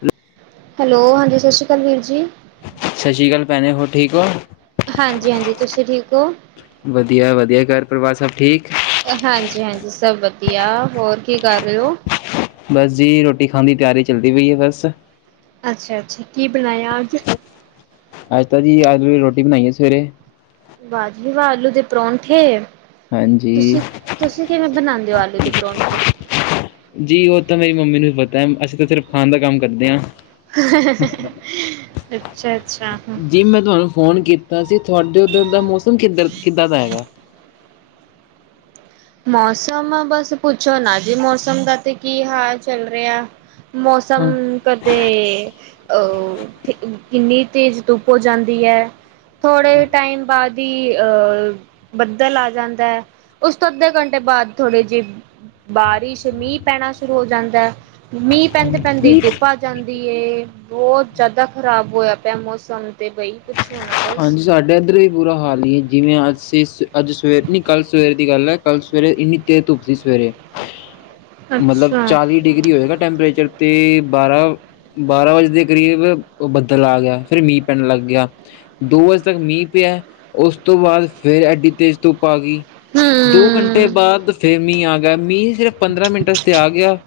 ਹ ਜੋ ਹਂਜੀ ਸਸ ਸ਼੍ਰੀ ਕਾਲ ਵੀਰ ਜੀ। ਸਸ ਸ਼੍ਰੀ ਕਾਲ ਭੈਨੇ ਹੋਰ ਠੀਕ ਔ। ਹਂਜੀ, ਹਂਜੀ ਤੁਸੀਂ ਠੀਕ ਔ। ਵਧੀਆ, ਵਧੀਆ ਘਰ ਪਰਿਵਾਰ ਸਭ ਠੀਕ। ਹਂਜੀ, ਹਂਜੀ ਸਭ ਵਧੀਆ ਹੋਰ ਕੀ ਕਰ ਰੇ ਔ। ਬਸ ਜੀ ਰੋਟੀ ਖਾਨ ਦੀ ਤਿਆਰੀ ਚੱਲਦੀ ਪਈ ਏ ਬਸ ਅੱਛਾ, ਅੱਛਾ ਕੀ ਬਨਾਇਆ ਅਜ। ਅੱਜਤਾ ਜੀ ਆਕੇ ਰੋਟੀ ਬਨਾਈ ਐ ਸਵੇਰੇ। ਵਾਜੀ ਵਾ ਆਲੂ ਦੇ ਪਰੋਂਠੇ। ਹਂਜੀ। ਤੁਸੀਂ ਕਿਵੇਂ ਬਨਾਦੇ ਔ ਆਲੂ ਦੇ ਪਰੌਂਠੇ। ਜੀ ਔਹ ਤਾਂ ਮੇਰੀ ਮੰਮੀ ਨੂੰ ਪਤਾ ਐ ਅਸੀਂ ਤਾਂ ਸਿਰਫ਼ ਖਾਨ ਦਾ ਕੰਮ ਕਰਦੇ ਆਂ। ਅੱਛਾ, ਅੱਛਾ। ਕਿ ਮੈਂ ਤੁਹਾਨੂੰ ਫੋਨ ਕੀਤਾ ਸੀ ਤੁੱਡੇ ਉੱਧਰ ਦਾ ਮੌਸਮ ਕਿੱਧਰ ਕਿੱਦਾਂ ਦਾ ਹੈਗਾ। ਮੌਸਮ ਬਸ ਪੁੱਛੋ ਨਾ ਜੀ ਮੌਸਮ ਦਾ ਤੇ ਕੀ ਹਾਲ ਚੱਲ ਰੈਆ। ਮੌਸਮ। ਹਾਂ ਕਦੇ ਕਿੰਨੀ ਤੇਜ਼ ਧੁੱਪ ਔ ਜੈਂਦੀ ਐ। ਥੋੜੇ ਟੈਮ ਬਾਦ ਈ ਅ ਬੱਦਲ ਆ ਜੈਂਦੈ। ਤੋਂ ਅੱਧੇ ਘੰਟੇ ਬਾਦ ਥੋੜੇ ਜਿਹੇ ਬਾਰਿਸ਼ ਮੀਂਹ ਪੈਨਾ ਸ਼ੁਰੂ ਔ ਜੈਂਦਾ ਐ। ਮੀਂਹ ਪੈਂਦੇ ਪੈਂਦੇ ਈ ਧੁੱਪ ਆ ਜਾਂਦੀ ਏ। ਬੋੱਤ ਜੈ਼ਦਾ ਖ਼ਰਾਬ ਹੋਇਆ ਪਿਆ ਮੌਸਮ ਤੇ ਬਈ ਕੁੱਛ ਹੋਨਾ। ਬਸ ਹਾਂਜੀ ਸਾਡੇ ਇੱਧਰ ਵੀ ਬੁਰਾ ਹਾਲ ਈ ਐ। ਜਿਵੇਂ ਅੱਜਸੀ ਸ ਅੱਜ ਸਵੇਰ ਨ ਕੱਲ ਸਵੇਰ ਦੀ ਗੱਲ ਐ। ਕੱਲ ਸਵੇਰੇ ਇੰਨੀ ਕੇ ਧੁੱਪ ਸੀ ਸਵੇਰੇ। ਮਤਲਬ ਅੱਛਾ ਚਾਲੀ ਡਿਗਰੀ ਹੋਏ ਨਾ ਟੈਂਪਰੇਚਰ ਤੇ ਬਾਰਾ ਬਾਰਾਂ ਵਜੇ ਦੇ ਕਰੀਬ ਬੱਦਲ ਆ ਗਿਆ ਫੇਰ ਮੀਂਹ ਪੈਨ ਲੱਗ ਗਿਆ ਦੋ ਵਜੇ ਤੱਕ ਮੀਂਹ ਪਿਆ। ਉਸ ਤੋਂ ਬਾਦ ਫੇਰ ਐਡੀ ਤੇਜ਼ ਧੁਪ ਆ ਗਈ। ਦੋ ਘੰਟੇ ਹਮ ਬਾਦ ਫੇਰ ਮੀਂਹ ਆ ਗਿਆ। ਮੀਂਹ ਸਿਰਫ ਪੰਦਰਾਂ ਮਿੰਟਾਂ ਤੇ ਆ ਗਿਆ।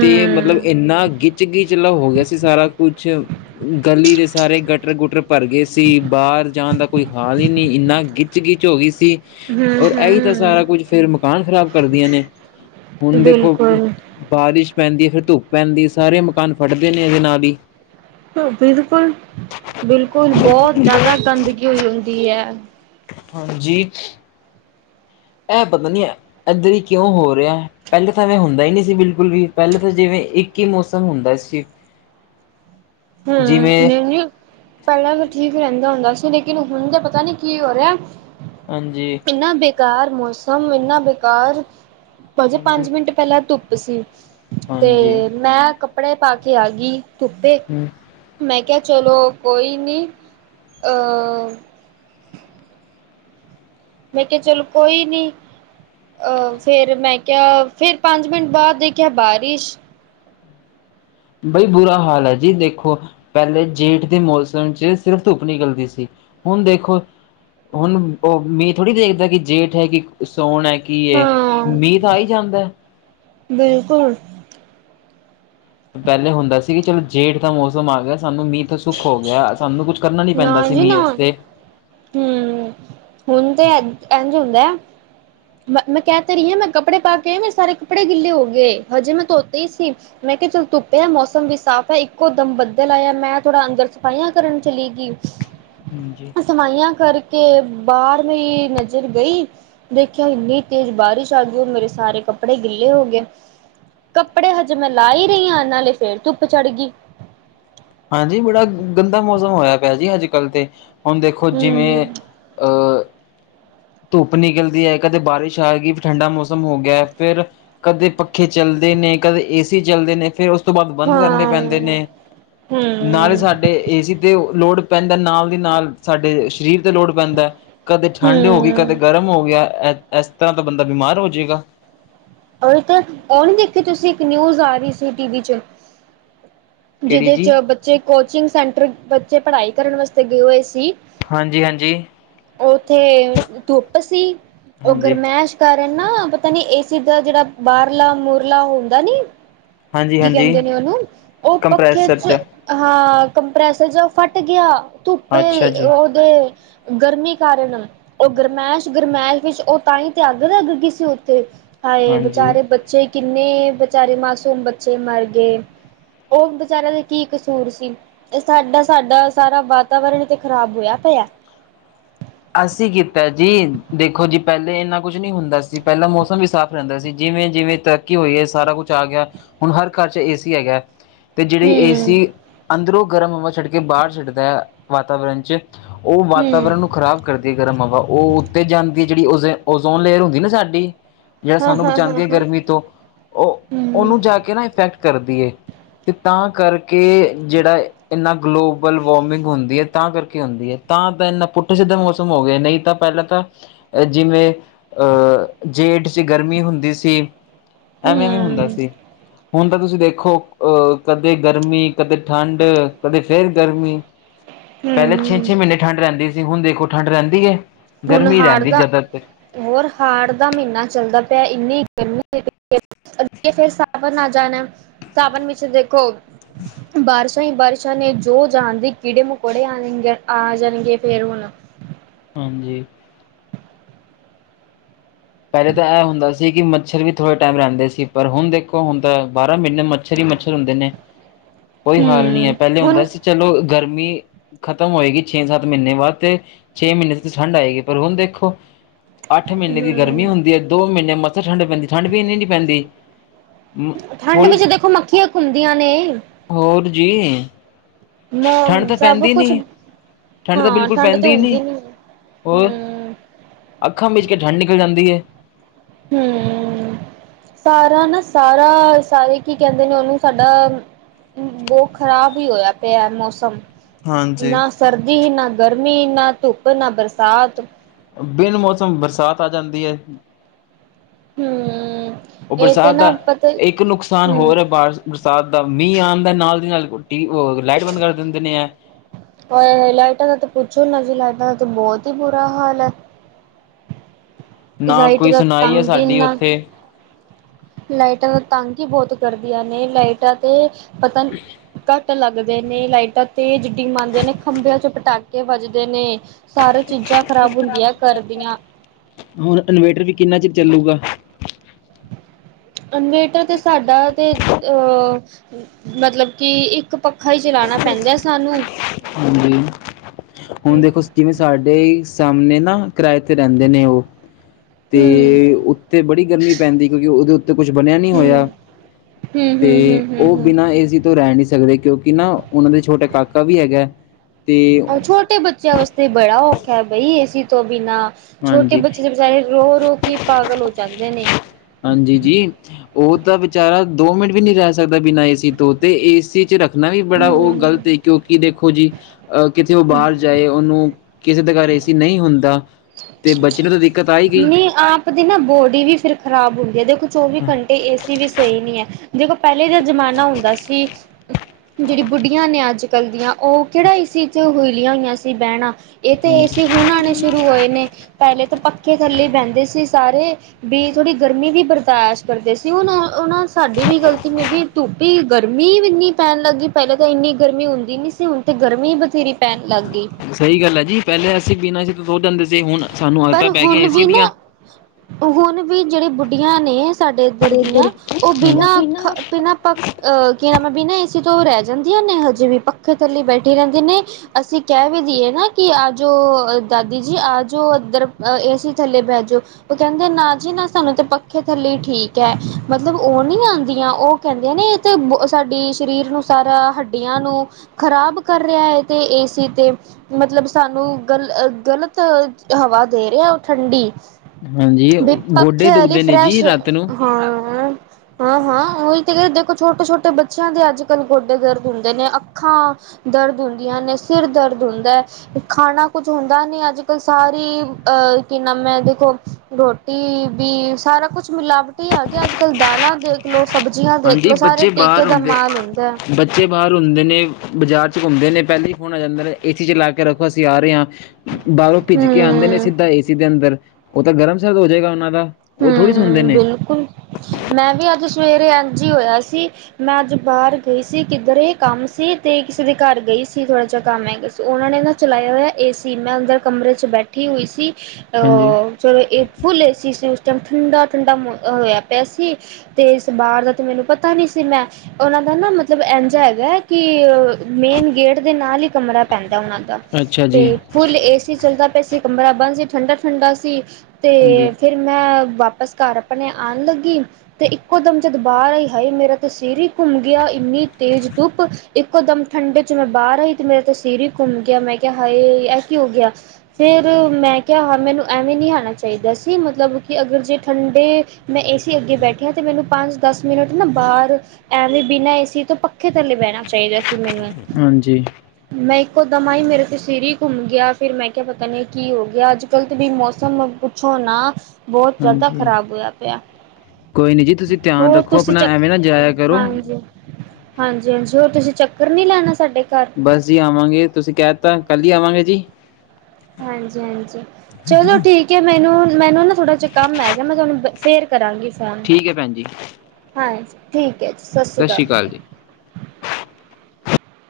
ਤੇ ਮਤਲਬ ਇੰਨਾ ਗਿੱੱਚ ਗਿਚਲਾ ਹੋ ਗਿਆ ਸੀ ਸਾਰਾ। ਕੁਛ ਗਲੀ ਦੇ ਸਾਰੇ ਗੱਟ। ਟੈਟਰ ਗੁਟਰ ਭਰ ਗਏ ਸੀ ਬਾਰ ਜਾਨ ਦਾ ਕੋਈ ਹਾਲ ਹੀ ਨਹੀਂ ਇੰਨਾ ਗਿੱਚ ਗਿੱਚ ਹੋ ਗਈ ਸੀ। ਔਰ ਇਹੀ ਤਾਂ ਸਾਰਾ ਹੂੰ-ਹੂੰ ਕੁੱਝ ਫੇਰ ਮਕਾਨ ਖ਼ਰਾਬ ਕਰਦੀਆਂ ਨੇ। ਹੁਨ ਦੇਖੋ ਬਿਲਕੁਲ ਬਾਰਿਸ਼ ਪੈਂਦੀ ਫੇਰ ਧੁੱਪ ਪੈਂਦੀ। ਸਾਰੇ ਮਕਾਨ ਫੜਦੇ ਨੇ ਇਹਦੇ ਨਾਲ ਹੀ। ਬਿਲਕੁੱਲ ਬਿਲਕੁੱਲ ਬੋੱਤ ਜੈ਼ਦਾ ਗੰਦਗੀ ਹੋਈ ਹੁੰਦੀ ਐ। ਹਂਜੀ। ਅਹ ਪਤਾ ਨੀ ਐ ਐਧਰ ਹੀ ਕਿਉਂ ਹੋ ਰਿਆਐ। ਪੈਲੇ ਤਾਂ ਐਵੇਂ ਹੁੰਦਾ ਹੀ ਨਹੀਂ ਸੀ। ਬਿਲਕੁਲ ਵੀਪੈਲੇ ਤਾਂ ਜਿਵੇਂ ਇੱਕ ਹੀ ਮੌਸਮ ਹੁੰਦਾ ਸੀ। [unintelligible] ਹਮ ਜਿਵੇਂ [inaudible] ਪੇਲਾਂ ਤਾਂ ਠੀਕ ਰੇਂਦਾ ਹੁੰਦਾ ਸੀ, ਲੇਕਿਨ ਹੁਣ ਤਾਂ ਪਤਾ ਨੀ ਕੀ ਹੋ ਰੇ ਆ ਹਾਂਜੀ ਏਨਾ ਬੇਕਾਰ ਮੌਸਮ, ਇੰਨਾ ਬੇਕਾਰ ਹਜੇ ਹਾਂਜੀ ਪੰਜ- ਮਿੰਟ ਪੇਲਾਂ ਧੁੱਪ ਸੀ, ਹਾਂਜੀ ਤੇ ਮੈਂ ਕੱਪੜੇ ਪਾ ਕੇ ਆ ਗਈ ਧੁੱਪੇ ਹਮ ਮੈਂ ਕੇਆ ਚਲੋ ਕੋਈ ਨਈ ਮੈਂ ਕੇਆ ਚਲ ਕੋਈ ਨੀ। ਅ ਫਿਰ ਮੈਂ ਕੇਆ ਫਿਰ ਪੰਜ ਮਿੰਟ ਬਾਅਦ ਦੇਖਿਆ ਬਾਰਿਸ਼। ਬਈ ਬੁਰਾ ਹਾਲ ਹੈ ਜੀ ਦੇਖੋ ਪੇਲੇ ਜੇਠ ਦੇ ਮੌਸਮ ਚ ਸਿਰਫ਼ ਧੁੱਪ ਨਿਕਲਦੀ ਸੀ। ਹੁਣ ਦੇਖੋ ਹੁਣ ਓ ਮੀਹ ਥੋੜ੍ਹੀ ਦੇਖਦਾ ਕਿ ਜੇਠ ਹੈ ਕਿ ਸੋਣ ਐ ਕੀ ਏ ਹਾਂ ਮੀਂਹ ਤਾਂ ਆ ਈ ਜਾਂਦਾ। ਬਿਲਕੁਲ। ਪੇਲੇ ਹੁੰਦਾ ਸੀ ਕਿ ਚਲੋ ਜੇਠ ਦਾ ਮੌਸਮ ਆ ਗੇਆ ਸਾਨੂੰ ਮੀਂਹ ਓਥੇ ਸੁੱਖ ਹੋ ਗੇਆ ਸਾਨੂੰ ਕੁੱਝ ਕਰਨਾ ਨੀ ਪੈਂਦਾ ਸੀ ਮੀਂਹ ਵਾਸਤੇ। ਹੂ ਹੁਣ ਤੇ ਐਜ ਐਂਝ ਹੁੰਦਾ ਮੈਂ -ਮੈਂ ਕੈ ਤੇ ਰਈ ਆ, ਮੈਂ ਕੱਪੜੇ ਪਾ ਕੇ ਆਈ ਮੇਰੇ ਸਾਰੇ ਕੱਪੜੇ ਗਿੱਲੇ ਹੋ ਗਏ, ਹਜੇ ਮੈਂ ਧੋਤੇ ਈ ਸੀ। ਮੈਂ ਕੇਆ ਚਲ ਧੁਪ ਐ, ਮੌਸਮ ਵੀ ਸਾਫ਼ ਹੈ ਇੱਕੋ ਦਮ ਬੱਦਲ ਆਏਆ ਮੈਂ ਥੋੜਾ ਅੰਦਰ ਸਫ਼ਾਈਆਂ ਕਰਨ ਚਲੀ ਗਈ। ਹਾਂਜੀ। ਸਫਾਈਆਂ ਕਰਕੇ ਬਾਰ ਮੇ ਨਜ਼ਰ ਗਈ ਕੀ ਇੰਨੀ ਤੇਜ਼ ਬਾਰਿਸ਼ ਆ ਗਈ ਹੁਣ ਮੇਰੇ ਸਾਰੇ ਕੱਪੜੇ ਗਿੱਲੇ ਹੋ ਗਏ। ਕੱਪੜੇ ਹਜੇ ਮੈਂ ਲਾ ਈ ਰਈ ਆ, ਨਾਲੇ ਫੇਰ ਧੁੱਪ ਚੜ੍ਹ ਗਈ। ਹਾਂਜੀ ਬੜਾ ਗੰਦਾ ਮੌਸਮ ਹੋਏਆ ਪੇਆ ਜੀ ਅੱਜ-ਕੱਲ੍ਹ ਤੇ, ਹੁਣ ਦੇਖੋ ਜਿਵੇਂ ਹੂੰ ਅ ਧੁੱਪ ਨਿਕਲਦੀ ਐ ਕਦੇ ਬਾਰਿਸ਼ ਆਗੀ ਵੀ ਫਿਰ ਠੰਡਾ ਮੌਸਮ ਹੋ ਗੇਆ ਫਿਰ ਕਦੇ ਪੱਖੇ ਚਲਦੇ ਨੇ, ਕਦੇ ਏਸੀ ਚੱਲਦੇ ਨੇ ਫਿਰ ਉਸ ਤੋਂ ਬਾਅਦ ਬੰਦ ਕਰਨੇ ਪੇਂਦੇ ਹਾਂ ਨੇ ਨਾਲੇ ਹੂੰ ਸਾਡੇ ਸਾਡੇ ਏਸੀ ਤੇ ਲੋਡ ਪੇਂਦਾ ਨਾਲ ਦੀ ਨਾਲ ਸਾਡੇ ਸ਼ਰੀਰ ਤੇ ਲੋਡ ਪੇਂਦਾ। ਕਦੇ ਠੰਢ ਹੋ ਗਈ ਕਦੇ ਹੂੰ ਗਰਮ ਹੋ ਗੇਆ, ਏ-ਏਸ ਤਰ੍ਹਾਂ ਤਾ ਬੰਦਾ ਬਿਮਾਰ ਹੋਜੇਗਾ। ਔਰ ਤੇ ਉਹ ਨਈ ਦੇਖੀ ਤੁਸੀਂ ਇੱਕ ਨਿਊਜ਼ ਆ ਰਹੀ ਸੀ ਟੀ- ਵੀ ਚ। ਕਿਹੜੀ ਜਿਦੇ ਚ ਜੀ ਬੱਚੇ ਕੋਚਿੰਗ ਸੈਂਟਰ ਬੱਚੇ ਪੜ੍ਹਾਈ ਕਰਨ ਵਾਸਤੇ ਗਏ ਹੋਏ ਸੀ। ਹਾਂਜੀ ਹਾਂਜੀ ਓ ਓੱਥੇ ਧੁੱਪ ਸੀ, ਓ ਹਾਂਜੀ ਗਰਮੈਸ਼ ਕਾਰਨ ਨਾ ਪਤਾ ਨੀ ਏਸੀ ਦਾ ਜੇੜਾ ਬਾਰਲਾ- ਮੁਰਲਾ ਹੁੰਦਾ ਨੀ ਹਾਂਜੀ ਕੀ ਹਾਂਜੀ ਕੇਂਦੇ ਨੇ ਓਨੂੰ ਓ ਪੱਖੇ ਚ ਹਾਂ ਕੰਪ੍ਰੈਸਰ ਜੇਆ ਫੱਟ ਗੇਆ ਧੁੱਪੇ ਅੱਛਾ ਜੀ ਅ ਧੁਪੇ ਗਰਮੀ ਕਾਰਨ ਓ ਗਰਮੈਸ਼ -ਗਰਮੈਸ਼ ਵਿੱਚ ਓ ਤਾਂਈ ਤੇ ਅੱਗ ਲੱਗ ਗਈ ਸੀ ਓੱਥੇ। ਹਾਏ ਹਾਂਜੀ ਬੇਚਾਰੇ ਬੱਚੇ ਕਿੰਨੇ ਬੇਚਾਰੇ ਮਾਸੂਮ ਬੱਚੇ ਮਰ ਗਏ। ਓ ਵਿਚਾਰੇਆਂ ਦਾ ਕੀ ਕਸੂਰ ਸੀ। ਏ ਸਾਡਾ-ਸਾਡਾ ਸਾਰਾ ਵਾਤਾਵਰਨ ਤੇ ਖ਼ਰਾਬ ਹੋਏਆ ਪੇਆ। ਅਸੀਂ ਕੀਤਾ ਜੀ, ਦੇਖੋ ਜੀ ਪੇਲੇ ਏਨਾ ਕੁਝ ਨੀ ਹੁੰਦਾ ਸੀ ਪੇਲਾਂ ਮੌਸਮ ਵੀ ਸਾਫ਼ ਰੇਂਦਾ ਸੀ ਜਿਵੇਂ -ਜਿਵੇਂ ਤਰੱਕੀ ਹੋਈ ਹੈ ਸਾਰਾ ਕੁੱਛ ਆ ਗੇਆ, ਹੁਣ ਹਰ ਘਰ ਚ ਏ ਸੀ ਹੈਗਾ। ਤੇ ਜੇੜੀ ਏ ਹਮ ਸੀ ਅੰਦਰੋਂ ਗਰਮ ਹਵਾ ਛੱਡ ਕੇ ਬਾਰ ਛੱਡਦਾ ਵਾਤਾਵਰਨ 'ਚ ਓ ਹਮ ਵਾਤਾਵਰਨ ਨੂੰ ਖ਼ਰਾਬ ਕਰਦੀ ਗਰਮ ਹਵਾ। ਓ ਉੱਤੇ ਜਾਂਦੀ ਜੇੜੀ ਓਜ਼ੇ, ਓਜ਼ੇਨ ਲੇਅਰ ਹੁੰਦੀ ਨਾ ਸਾਡੀ ਜੇੜਾ ਹਾਂ ਸਾਨੂੰ ਹਾਂ ਹਾਂ ਬਚਾਂਦੀ ਏ ਹਾਂ ਗਰਮੀ ਤੋਂ ਓ, ਹਮ ਓਨੂੰ ਜਾ ਕੇ ਨਾ ਇਫੈਕਟ ਕਰਦੀ ਏ। ਤੇ ਤਾਂ ਕਰਕੇ ਜਿਹੜਾ ਇੰਹਨਾ ਗਲੋਬਲ ਵੋਰਮਿੰਗ ਹੁੰਦੀ ਹੈ। ਤਾਂ ਕਰਕੇ ਹੁੰਦੀ ਹੈ। ਤਾਂ-ਤਾਂ ਇੰਨੇ ਪੁੱਠੇ ਸਿੱਧੇ ਮੌਸਮ ਹੋ ਗਏ। ਨਹੀਂ ਤਾਂ ਪਹਿਲਾਂ ਤਾਂ ਇਹ ਜਿਵੇਂ, ਆਹ! ਜੇਠ ਚ ਗਰਮੀ ਹੁੰਦੀ ਸੀ। ਐਵੇਂ-ਐਵੇਂ ਹੁੰਦਾ ਹਮ ਸੀ। ਹੁਨ ਤਾਂ ਤੁਸੀ ਦੇਖੋ, ਆਹ! ਕਦੇ ਗਰਮੀ, ਕਦੇ ਠੰਡ, ਕਦੇ ਫੇਰ ਗਰਮੀ। ਪਹਿਲੇ ਹਮ ਛੇ-ਛੇ ਮਹੀਨੇ ਠੰਡ ਰਹਿੰਦੀ ਸੀ। ਹੁਨ ਦੇਖੋ ਠੰਡ ਰਹਿੰਦੀ ਹੈ। ਹੁਨ ਹਾੜ ਦਾ ਹੋਰ ਹਾੜ ਦਾ ਮਹੀਨਾ ਚੱਲਦਾ ਪਿਆ, ਇੰਨੀ ਗਰਮੀ ਹੋਈ ਪਈ ਐ। ਅੱਗੇ ਫੇਰ ਸਾਵਨ ਆ ਜਾਣਾ, ਸਾਵਨ ਵਿੱਚ ਦੇਖੋ [inaudible] ਬਾਰਿਸ਼ਾਂ ਹੀ ਬਾਰਿਸ਼ਾਂ ਨੇਂ। ਜੋ ਜਾਂਦੇ ਹੀ ਕੀੜੇ ਮਕੌੜੇ ਆਏਂਗੇ, ਆ ਜਾਣਗੇ ਫਿਰ ਹੁਣ। ਹਾਂਜੀ। ਪਹਿਲੇ ਤਾ ਇਹ ਹੁੰਦਾ ਸੀ ਸੀ ਕਿ ਮੱਛਰ ਵੀ ਥੋੜ੍ਹੇ ਟਾਈਮ ਰਹਿੰਦੇ ਸੀ। ਪਰ ਹੁਣ ਦੇਖੋ ਹੁਣ ਤਾਂ ਬਾਰਾਂ ਮਹੀਨੇ ਮੱਛਰ ਹੀ ਮੱਛਰ ਹੁੰਦੇ ਨੇਂ। ਕੋਈ ਹਲ ਨਹੀਂ ਹੈ, ਹੂੰ ਪਹਿਲੇ ਹੁੰਦਾ ਹੁਣ ਸੀ ਚਲੋ ਗਰਮੀ ਖਤਮ ਹੋਏਗੀ ਛੇ-ਸੱਤ ਮਹੀਨੇ ਬਾਅਦ, ਤੇ ਛੇ ਮਹੀਨੇ ਚ ਤੇ ਠੰਢ ਆਏਗੀ। ਪਰ ਹੁਣ ਦੇਖੋ ਅੱਠ ਮਹੀਨੇ ਦੀ ਗਰਮੀ ਹੂੰ ਹੁੰਦੀ ਏ। ਦੋ ਮਹੀਨੇ ਮਸਾਂ ਠੰਡ ਪੈਂਦੀ ਏ। ਠੰਡ ਵੀ ਇੰਨੀ ਨੀ ਠੰਡ ਵਿੱਚ ਦੇਖੋ ਮੱਖੀਆਂ ਘੁੰਮਦੀਆਂ ਨੇਂ। ਹੋਰ ਜੀ। ਮ ਠੰਡ ਤਾਂ ਸਭ ਪੈਂਦੀ ਕੁਛ ਨੀ। ਠੰਡ ਤਾਂ ਹਾਂ ਬਿਲਕੁਲ ਠੰਡ ਤੇ ਪੈਂਦੀ ਨੀ, ਹੁੰਦੀ ਹੋਰ ਹੂੰ ਅੱਖਾਂ ਮੀਚ ਕੇ ਠੰਡ ਨਿਕਲ ਜਾਂਦੀ ਹੈ। ਹਮ। ਸਾਰਾ ਨਾ ਸਾਰਾ, ਸਾਰੇ ਕੀ ਕਹਿੰਦੇ ਨੇਂ ਉਹਨੂੰ? ਸਾਡਾ ਉਮ ਬਹੁਤ ਖਰਾਬ ਹੀ ਹੋਇਆ ਪਿਆ ਮੌਸਮ। ਹਾਂਜੀ। ਨਾ ਸਰਦੀ, ਨਾ ਗਰਮੀ, ਨਾ ਧੁੱਪ, ਨਾ ਬਰਸਾਤ। ਬਿਨ ਮੌਸਮ ਬਰਸਾਤ ਆ ਜਾਂਦੀ ਹੈ। ਹੂੰ, ਉਹ ਇਹ ਤੇ ਬਰਸਾਤ ਦਾ ਨਾ ਪਤਾ ਇੱਕ ਨੁਕਸਾਨ ਹੂੰ ਹੋਰ ਹੈ। ਬਾਰਿ ਬਰਸਾਤ ਦਾ, ਮੀਂਹ ਆਉਣ ਦੇ ਨਾਲ ਦੀ ਨਾਲ ਕੋਈ ਟੀ, ਉਹ ਲਾਈਟ ਬੰਦ ਕਰ ਦਿੰਦੇ ਨੇਂ ਇਹ। ਓਏ ਹੋਏ! ਲਾਈਟਾਂ ਦਾ ਤਾਂ ਪੁੱਛੋ ਨਾ ਜੀ, ਲਾਈਟਾਂ ਦਾ ਤੇ ਬਹੁਤ ਹੀ ਬੁਰਾ ਹਾਲ ਹੈ। ਨਾ ਲਾਈਟ ਕੋਈ ਦਾ ਸੁਣਵਾਈ ਹੈ ਤੰਗ ਸਾਡੀ ਇੰਨਾ ਉੱਥੇ। ਲਾਈਟਾਂ ਤਾਂ ਤੰਗ ਹੀ ਬਹੁਤ ਕਰਦੀਆਂ ਨੇਂ, ਲਾਈਟਾਂ ਤੇ ਪਤਾ ਨ ਘੱਟ ਲੱਗਦੇ ਨੇਂ। ਲਾਈਟਾਂ ਤੇਜ, ਡਿਮ ਆਦੀਆਂ ਨੇਂ, ਖੰਭਿਆਂ ਚੋ ਪਟਾਕੇ ਵੱਜਦੇ ਨੇਂ। ਸਾਰੀ ਚੀਜਾਂ ਖਰਾਬ ਹੁੰਦੀਆਂ ਘਰਦੀਆਂ। ਹੁਣ ਇਨਵੇਟਰ ਵੀ ਕਿੰਨਾ ਚਿਰ ਚੱਲੂਗਾ? ਇਨਵੇਟਰ ਤੇ ਸਾਡਾ ਤੇ ਆਹ! ਮਤਲਬ ਕਿ ਇੱਕ ਪੱਖਾ ਹੀ ਚਲਾਉਣਾ ਪੈਂਦਾ ਏ ਸਾਨੂੰ। ਹਾਂਜੀ, ਹੂੰ, ਹੁਣ ਦੇਖੋ ਸ ਜਿਵੇਂ ਸਾਡੇ ਹੀ ਸਾਹਮਨੇ ਨਾ ਕਿਰਾਏ ਤੇ ਰਹਿੰਦੇ ਨੇ ਉਹ, ਹੂੰ, ਹੂੰ, ਤੇ ਉੱਥੇ ਬੜੀ ਗਰਮੀ ਪੈਂਦੀ ਐ। ਕਿਉਂਕਿ ਉਹਦੇ ਉ ਤੇ ਕੁਛ ਬਨੀਆ ਨੀ ਹੋਇਆ। ਹੂੰ, ਤੇ ਹੂੰ, ਹੂੰ, ਉਹ ਹੂੰ। ਬਿਨਾਂ ਏ ਸੀ ਤੋਂ ਰਹਿ ਨਹੀਂ ਸਕਦੇ। ਕਿ ਨਾ ਉਹਨਾਂ ਦੇ ਛੋਟਾ ਕਾਕਾ ਵੀ ਹੈਗਾ ਤੇ ਆਹੋ, ਛੋਟੇ ਬੱਚਿਆਂ ਵਾਸਤੇ ਬੜਾ ਔਖਾ ਹੈ ਬਈ, ਏ ਸੀ ਤੋਂ ਬਿਨਾਂ। ਛੋਟੇ ਹਾਂਜੀ ਬੱਚੇ ਤਾਂ ਬਚਾਰੇ, ਰੋ-ਰੋ ਕੇ ਹੀ ਪਾਗਲ ਹੋ ਜਾਂਦੇ ਨੇਂ। ਹਾਂਜੀ ਜੀ-ਜੀ ਉਹ ਤਾਂ ਬਿਚਾਰਾ ਦੋ ਮਿੰਟ ਵੀ ਨਹੀਂ ਰਹਿ ਸਕਦਾ ਬਿਨਾਂ ਏ ਸੀ ਤੋਂ। ਤੇ ਏ ਸੀ ਚ ਰੱਖ ਨਾ ਵੀ ਬੜਾ ਉਹ ਹੂੰ, ਗਲਤ ਹੈ। ਕਿਉਂਕਿ ਦੇਖੋ ਜੀ, ਆਹ! ਕਿਤੇ ਉਹ ਬਾਹਰ ਜਾਏ। ਉਹਨੂੰ ਕਿਸੇ ਦੇ ਘਰ ਏ ਸੀ ਨਹੀਂ ਹੁੰਦਾ ਤੇ ਬੱਚੇ ਨੂੰ ਤਾ ਦੇਖ ਨੀਂ, ਆਪ ਦੀ ਨਾ ਬੋਡੀ ਵੀ ਫਿਰ ਖਰਾਬ ਹੁੰਦੀ ਐ ਦੇਖੋ, ਚੌਵੀ ਘੰਟੇ ਏਸੀ ਵੀ ਸਈ ਨਈਂ ਐ ਦੇਖੋ, ਪੈਲੇ ਜੇਆ ਜਮਾਨਾ ਹੁੰਦਾ ਸੀ ਜੇੜੀ ਬੁੱਢੀਆਂ ਨੇ ਅੱਜ-ਕੱਲ ਦੀਆਂ ਓ ਕੇੜਾ ਏਸੀ ਚ ਹੀਂਲੀਆਂ ਹੋਈਆਂ ਸੀ ਬੈਣਾ। ਏਤੇ ਹਾਂਜੀ ਏਸੀ ਹੁਣ ਆਣੇ ਸ਼ੁਰੂ ਹੋਏ ਨੇ। ਪੈਲੇ ਤੇ ਪੱਖੇ ਥੱਲੇ ਬੈਂਦੇ ਸੀ ਸਾਰੇ, ਬਈ ਥੋੜੀ ਗਰਮੀ ਵੀ ਬਰਦਾਸ਼ ਕਰਦੇ ਸੀ ਹੁਣ ਓਨਾ ਸਾਡੀ ਵੀ ਗਲਤੀ ਨੀਏ ਧੁੱਪ ਬਈ ਗਰਮੀ ਵੀ ਇੰਨੀ ਪੈਣ ਲੱਗ ਗਈ ਪੈਲੇ ਤਾਂ ਇੰਨੀ ਗਰਮੀ ਹੁੰਦੀ ਨਈਂ ਸੀ ਹੁਣ, ਤਾਂ ਗਰਮੀ ਬਥੇਰੀ ਪੈਣ ਲੱਗ ਗਈ। ਸਈ ਗੱਲ ਐਜੀ ਪੈਲੇ ਅਸੀਂ ਬਿਨਾਂ ਏਸੀ ਤੋਂ ਸੋਂ ਜਾਂਦੇ ਸੀ ਹੁਣ, ਸਾਨੂੰ ਆਦਤਾਂ ਪਰ ਪੈ ਗਈਆਂ ਹੁਣ ਏਸੀ ਵੀ ਦੀਆ। ਨਾ ਹੁਣ ਵੀ ਜੇੜੇ ਬੁੱਢੀਆਂ ਨੇ ਸਾਡੇ ਇਧਰ ਦੀਆਂ, ਓ ਬਿਨਾਂ ਹਾਂਜੀ ਅ ਬਿਨਾਂ ਪ ਅਹ ਕੀ ਨਾਮ ਏ ਬਿਨਾਂ ਏਸੀ ਤੋਂ ਰਰੈ ਜਾਂਦੀਆਂ ਨੇ ਹਜੇ, ਵੀ ਪੱਖੇ ਥੱਲੀ ਬੈਠੀ ਰੈਂਦੇ ਨੇ। ਅਸੀਂ ਕੈ ਵੀ ਦੀਏ ਨਾ, ਕਿ ਅੱਜੋ ਦਾਦੀ ਜੀ ਆਜੋ, ਏਦਰ ਏਸੀ ਥੱਲੇ ਬੈਜੋ। ਓ ਕੈਂਨਗੇ ਨਾ ਜੀ ਨਾ, ਸਾਨੂੰ ਤੇ ਪੱਖੇ ਥੱਲੇ ਈ ਠੀਕ ਐ ਮਤਲਬ, ਓ ਨਈਂ ਆਂਦੀਆਂ ਓ। ਕੈਂਦੇ ਆ ਨੇ ਤੇ ਬ ਸਾਡੀ ਸਰੀਰ ਨੂੰ ਸਾਰਾ, ਹੱਡੀਆਂ ਨੂੰ ਖਰਾਬ ਕਰ ਰੇਯਾ ਏਤੇ ਏਸੀ ਤੇ ਮਤਲਬ ਸਾਨੂੰ ਗਲ ਗਲਤ ਅ ਹਵਾ ਦੇ ਰੇਯਾ, ਓ ਠੰਡੀ। ਹਾਂਜੀ ਵੀ ਗੋਡੇ ਪੱਖੇ ਹਲੀ ਦੁਖਦੇ ਨੇ ਜੀ ਫਰੈਸ਼, ਰਾਤ ਨੂੰ। ਹਾਂ। ਹਾਂ-ਹਾਂ ਓਹੀ ਤਾਂ ਕੇਯਾ ਦੇਖੋ, ਛੋਟੇ-ਛੋਟੇ ਬੱਚੇਆਂ ਦੇ ਅੱਜ-ਕੱਲ ਗੋਡੇ ਦਰਦ ਹੁੰਦੇ ਨੇ ਅੱਖਾਂ ਦਰਦ ਹੁੰਦੀਆਂ ਨੇ, ਸਿਰ ਦਰਦ ਹੁੰਦੈ। ਖਾਣਾ ਕੁੱਝ ਹੁੰਦਾ ਨ ਅੱਜ ਸਾਰੀ ਅਹ ਕੀ ਨਾਮ ਐ ਦੇਖੋ, ਰੋਟੀ ਵੀ ਸਾਰਾ ਕੁਛ ਮਿਲਾ ਕੀ ਆ ਗਯਾ ਅੱਜ-ਕੱਲ ਦਾਲਾਂ ਦੇਖਲੋ, ਸਬਜ਼ੀਆਂ ਹਾਂਜੀ ਦੇਖਲੋ, ਸਾਰੇ ਬੱਚੇ ਟੀਕੇ ਬਾਹਰ ਦਾ ਹੁੰਦੇ ਮਾਲ ਹੁੰਦੈ। ਬੱਚੇ ਬਾਰ ਹੁੰਦੇ ਨੇ ਬਜ਼ਾਰ ਚ ਘੁੰਮਦੇ ਨੇ ਪੈਲੇ ਈ ਫੋਨ ਆ ਜਾਂਦੇ ਨੇ ਏਸੀ ਚਲਾ ਕੇ ਰੱਖੋ, ਅਸੀਂ ਆ ਰੇ ਆਂ। ਬਾਰੋਂ ਭਿੱਜ ਕੇ ਆਂਦੇ ਨੇ ਹਮ ਸਿੱਧਾ ਏਸੀ ਦੇ ਅੰਦਰ, ਓ ਤਾਂ ਗਰਮ-ਸਰਦ ਹੋ ਜੇਗਾ ਓਨਾਂ ਦਾ। ਉਹ ਥੋੜ੍ਹੀ ਸੁਣਦੇ ਹੂੰ, ਨੇ ਬਿਲਕੁਲ ਮੈਂ ਵੀ ਅੱਜ ਸਵੇਰੇ ਐੰਜੀ ਹੋਆ ਸੀ। ਮੈਂ ਅੱਜ ਬਾਰ ਗਈ ਸੀ ਕਿੱਧਰੇ ਕੰਮ ਸੀ, ਤੇ ਕਿਸੇ ਦੇ ਘਰ ਗਈ ਸੀ ਥੋੜਾ ਜੇਆ ਕੰਮ ਹੈਗਾ ਸੀ। ਓਨਾਂ ਨੇ ਨਾ ਚਲਾਆ ਹੋਆ ਏਸੀ, ਮੈਂ ਅੰਦਰ ਕਮਰੇ 'ਚ ਬੈਠੀ ਹੋਈ ਸੀ। ਹਾਂਜੀ ਚਲੋ, ਏ ਫੁੱਲ ਏਸੀ ਸੀ ਓ ਟਾਈਮ ਠੰਡਾ-ਠੰਡਾ ਮੋ ਹੋਇਆ ਪੇਆ ਸੀ। ਤੇ ਇਸ ਬਾਰ ਦਾ ਤੇ ਮੈਨੂੰ ਪਤਾ ਨ ਸੀ ਮੈਂ, ਓਨਾਂ ਦਾ ਨਾ ਮਤਲਬ ਐਂਜ ਹੈਗਾ ਕਿ ਮੇਨ ਗੇਟ ਦੇ ਨਾਲ ਈ ਕਮਰਾ ਪੈਂਦਾ ਓਨਾਂ ਦਾ ਅੱਛਾ ਤੇ ਜੀ ਫੁੱਲ ਏਸੀ ਚੱਲਦਾ ਪੇਆ ਸੀ, ਕਮਰਾ ਬੰਦ ਸੀ ਠੰਡਾ-ਠੰਡਾ ਸੀ, ਹਾਂਜੀ ਤੇ ਫੇਰ ਮੈਂ ਵਾਪਸ ਘਰ ਅਪਨੇ ਆਣ ਲੱਗੀ ਤੇ, ਇੱਕੋ ਦੱਮ ਜੱਦ ਬਾਰ ਆਈ ਹਏ! ਮੇਰਾ ਤੇ ਸੇਰ ਈ ਘੁੰਮ ਗੇਆ, ਏਨੀ ਤੇਜ ਧੁੱਪ ਇਕੋ ਦੱਮ ਠੰਡੇ ਚ ਮੈਂ ਬਾਰ ਆਈ ਤੇ ਮੇਰੇ ਤੇ ਸੇਰ ਈ ਘੁੰਮ ਗਿਆ, ਮੈਂ ਕੇਯਾ ਹਾਏ! ਐ ਕੀ ਹੋ ਗਯਾ? ਫਿਰ ਮੈਂ ਕੇਯਾ ਹਾਂ, ਮੈਨੂੰ ਐਵੇਂ ਨੀ ਆਣਾ ਚਾਈਦਾ ਸੀ, ਮਤ ਮਤਲਬ ਕਿ ਅਗਰ ਜੇ ਠੰਡੇ, ਮੈਂ ਏਸੀ ਅੱਗੇ ਬੈਠੀਆਂ ਤੇ ਮੈਨੂੰ ਪੰਜ ਦੱਸ ਮਿੰਟ ਨਾ ਬਾਰ, ਐਵੇਂ ਬਿਨਾਂ ਏਸੀ ਤੋਂ ਪ ਪੱਖੇ ਥੱਲੇ ਬੈਣਾ ਚਾਈਦਾ ਸੀ ਮੈਨੂੰ। ਹਾਂਜੀ ਮੈਂ ਇੱਕੋ ਦੱਮ ਆਈ ਮੇਰੇ ਤੇ ਸੇਰ ਈ ਘੁੰਮ ਗਯਾ, ਫੇਰ ਮੈਂ ਕੇਯਾ ਪਤਾ ਨੀ ਕੀ ਹੋ ਗਯਾ, ਅੱਜ-ਕੱਲ ਤੇ ਵੀ ਮੌਸਮ ਪੂਛੋ ਨਾ ਬੋਤ ਜਾਦਾ ਹਾਂਜੀ ਖਰਾਬ ਗਯਾ ਪੇਆ। ਕੋਈ ਨੀਂ ਜੀ, ਤੁਸੀਂ ਧਿਆਨ ਰੱਖੋ ਅਪਨਾ, ਐਵੇਂ ਨਾ ਜਾਯਾ ਕਰੋ। ਹਾਂਜੀ-ਹਾਂਜੀ, ਹੋਰ ਤੁਸੀਂ ਚੱਕਰ ਨੀ ਲਾਣਾ, ਸਾਡੇ ਘਰ? ਬਸ ਜੀ ਆਵਾਂਗੇ, ਤੁਸੀਂ ਕੈਤਾ ਕੱਲ ਈ ਆਵਾਂਗੇ ਜੀ। ਹਾਂਜੀ-ਹਾਂਜੀ। ਚਲੋ ਠੀਕ ਐ ਮੈਨੂੰ, ਮੈਨੂੰ ਨਾ ਥੋੜਾ ਜਾ ਕੰਮ ਹੈਗਾ। ਮੈਂ ਤੁਆਨੂੰ ਫੇਰ ਕਰਾਂਗੀ। ਫੋਨ ਠੀਕ ਹੈ ਭੈਣ ਜੀ ਹਾਂਜੀ ਠੀਕ ਹੈ ਜੀ ਸਤਿ ਸ਼੍ਰੀ ਅਕਾਲ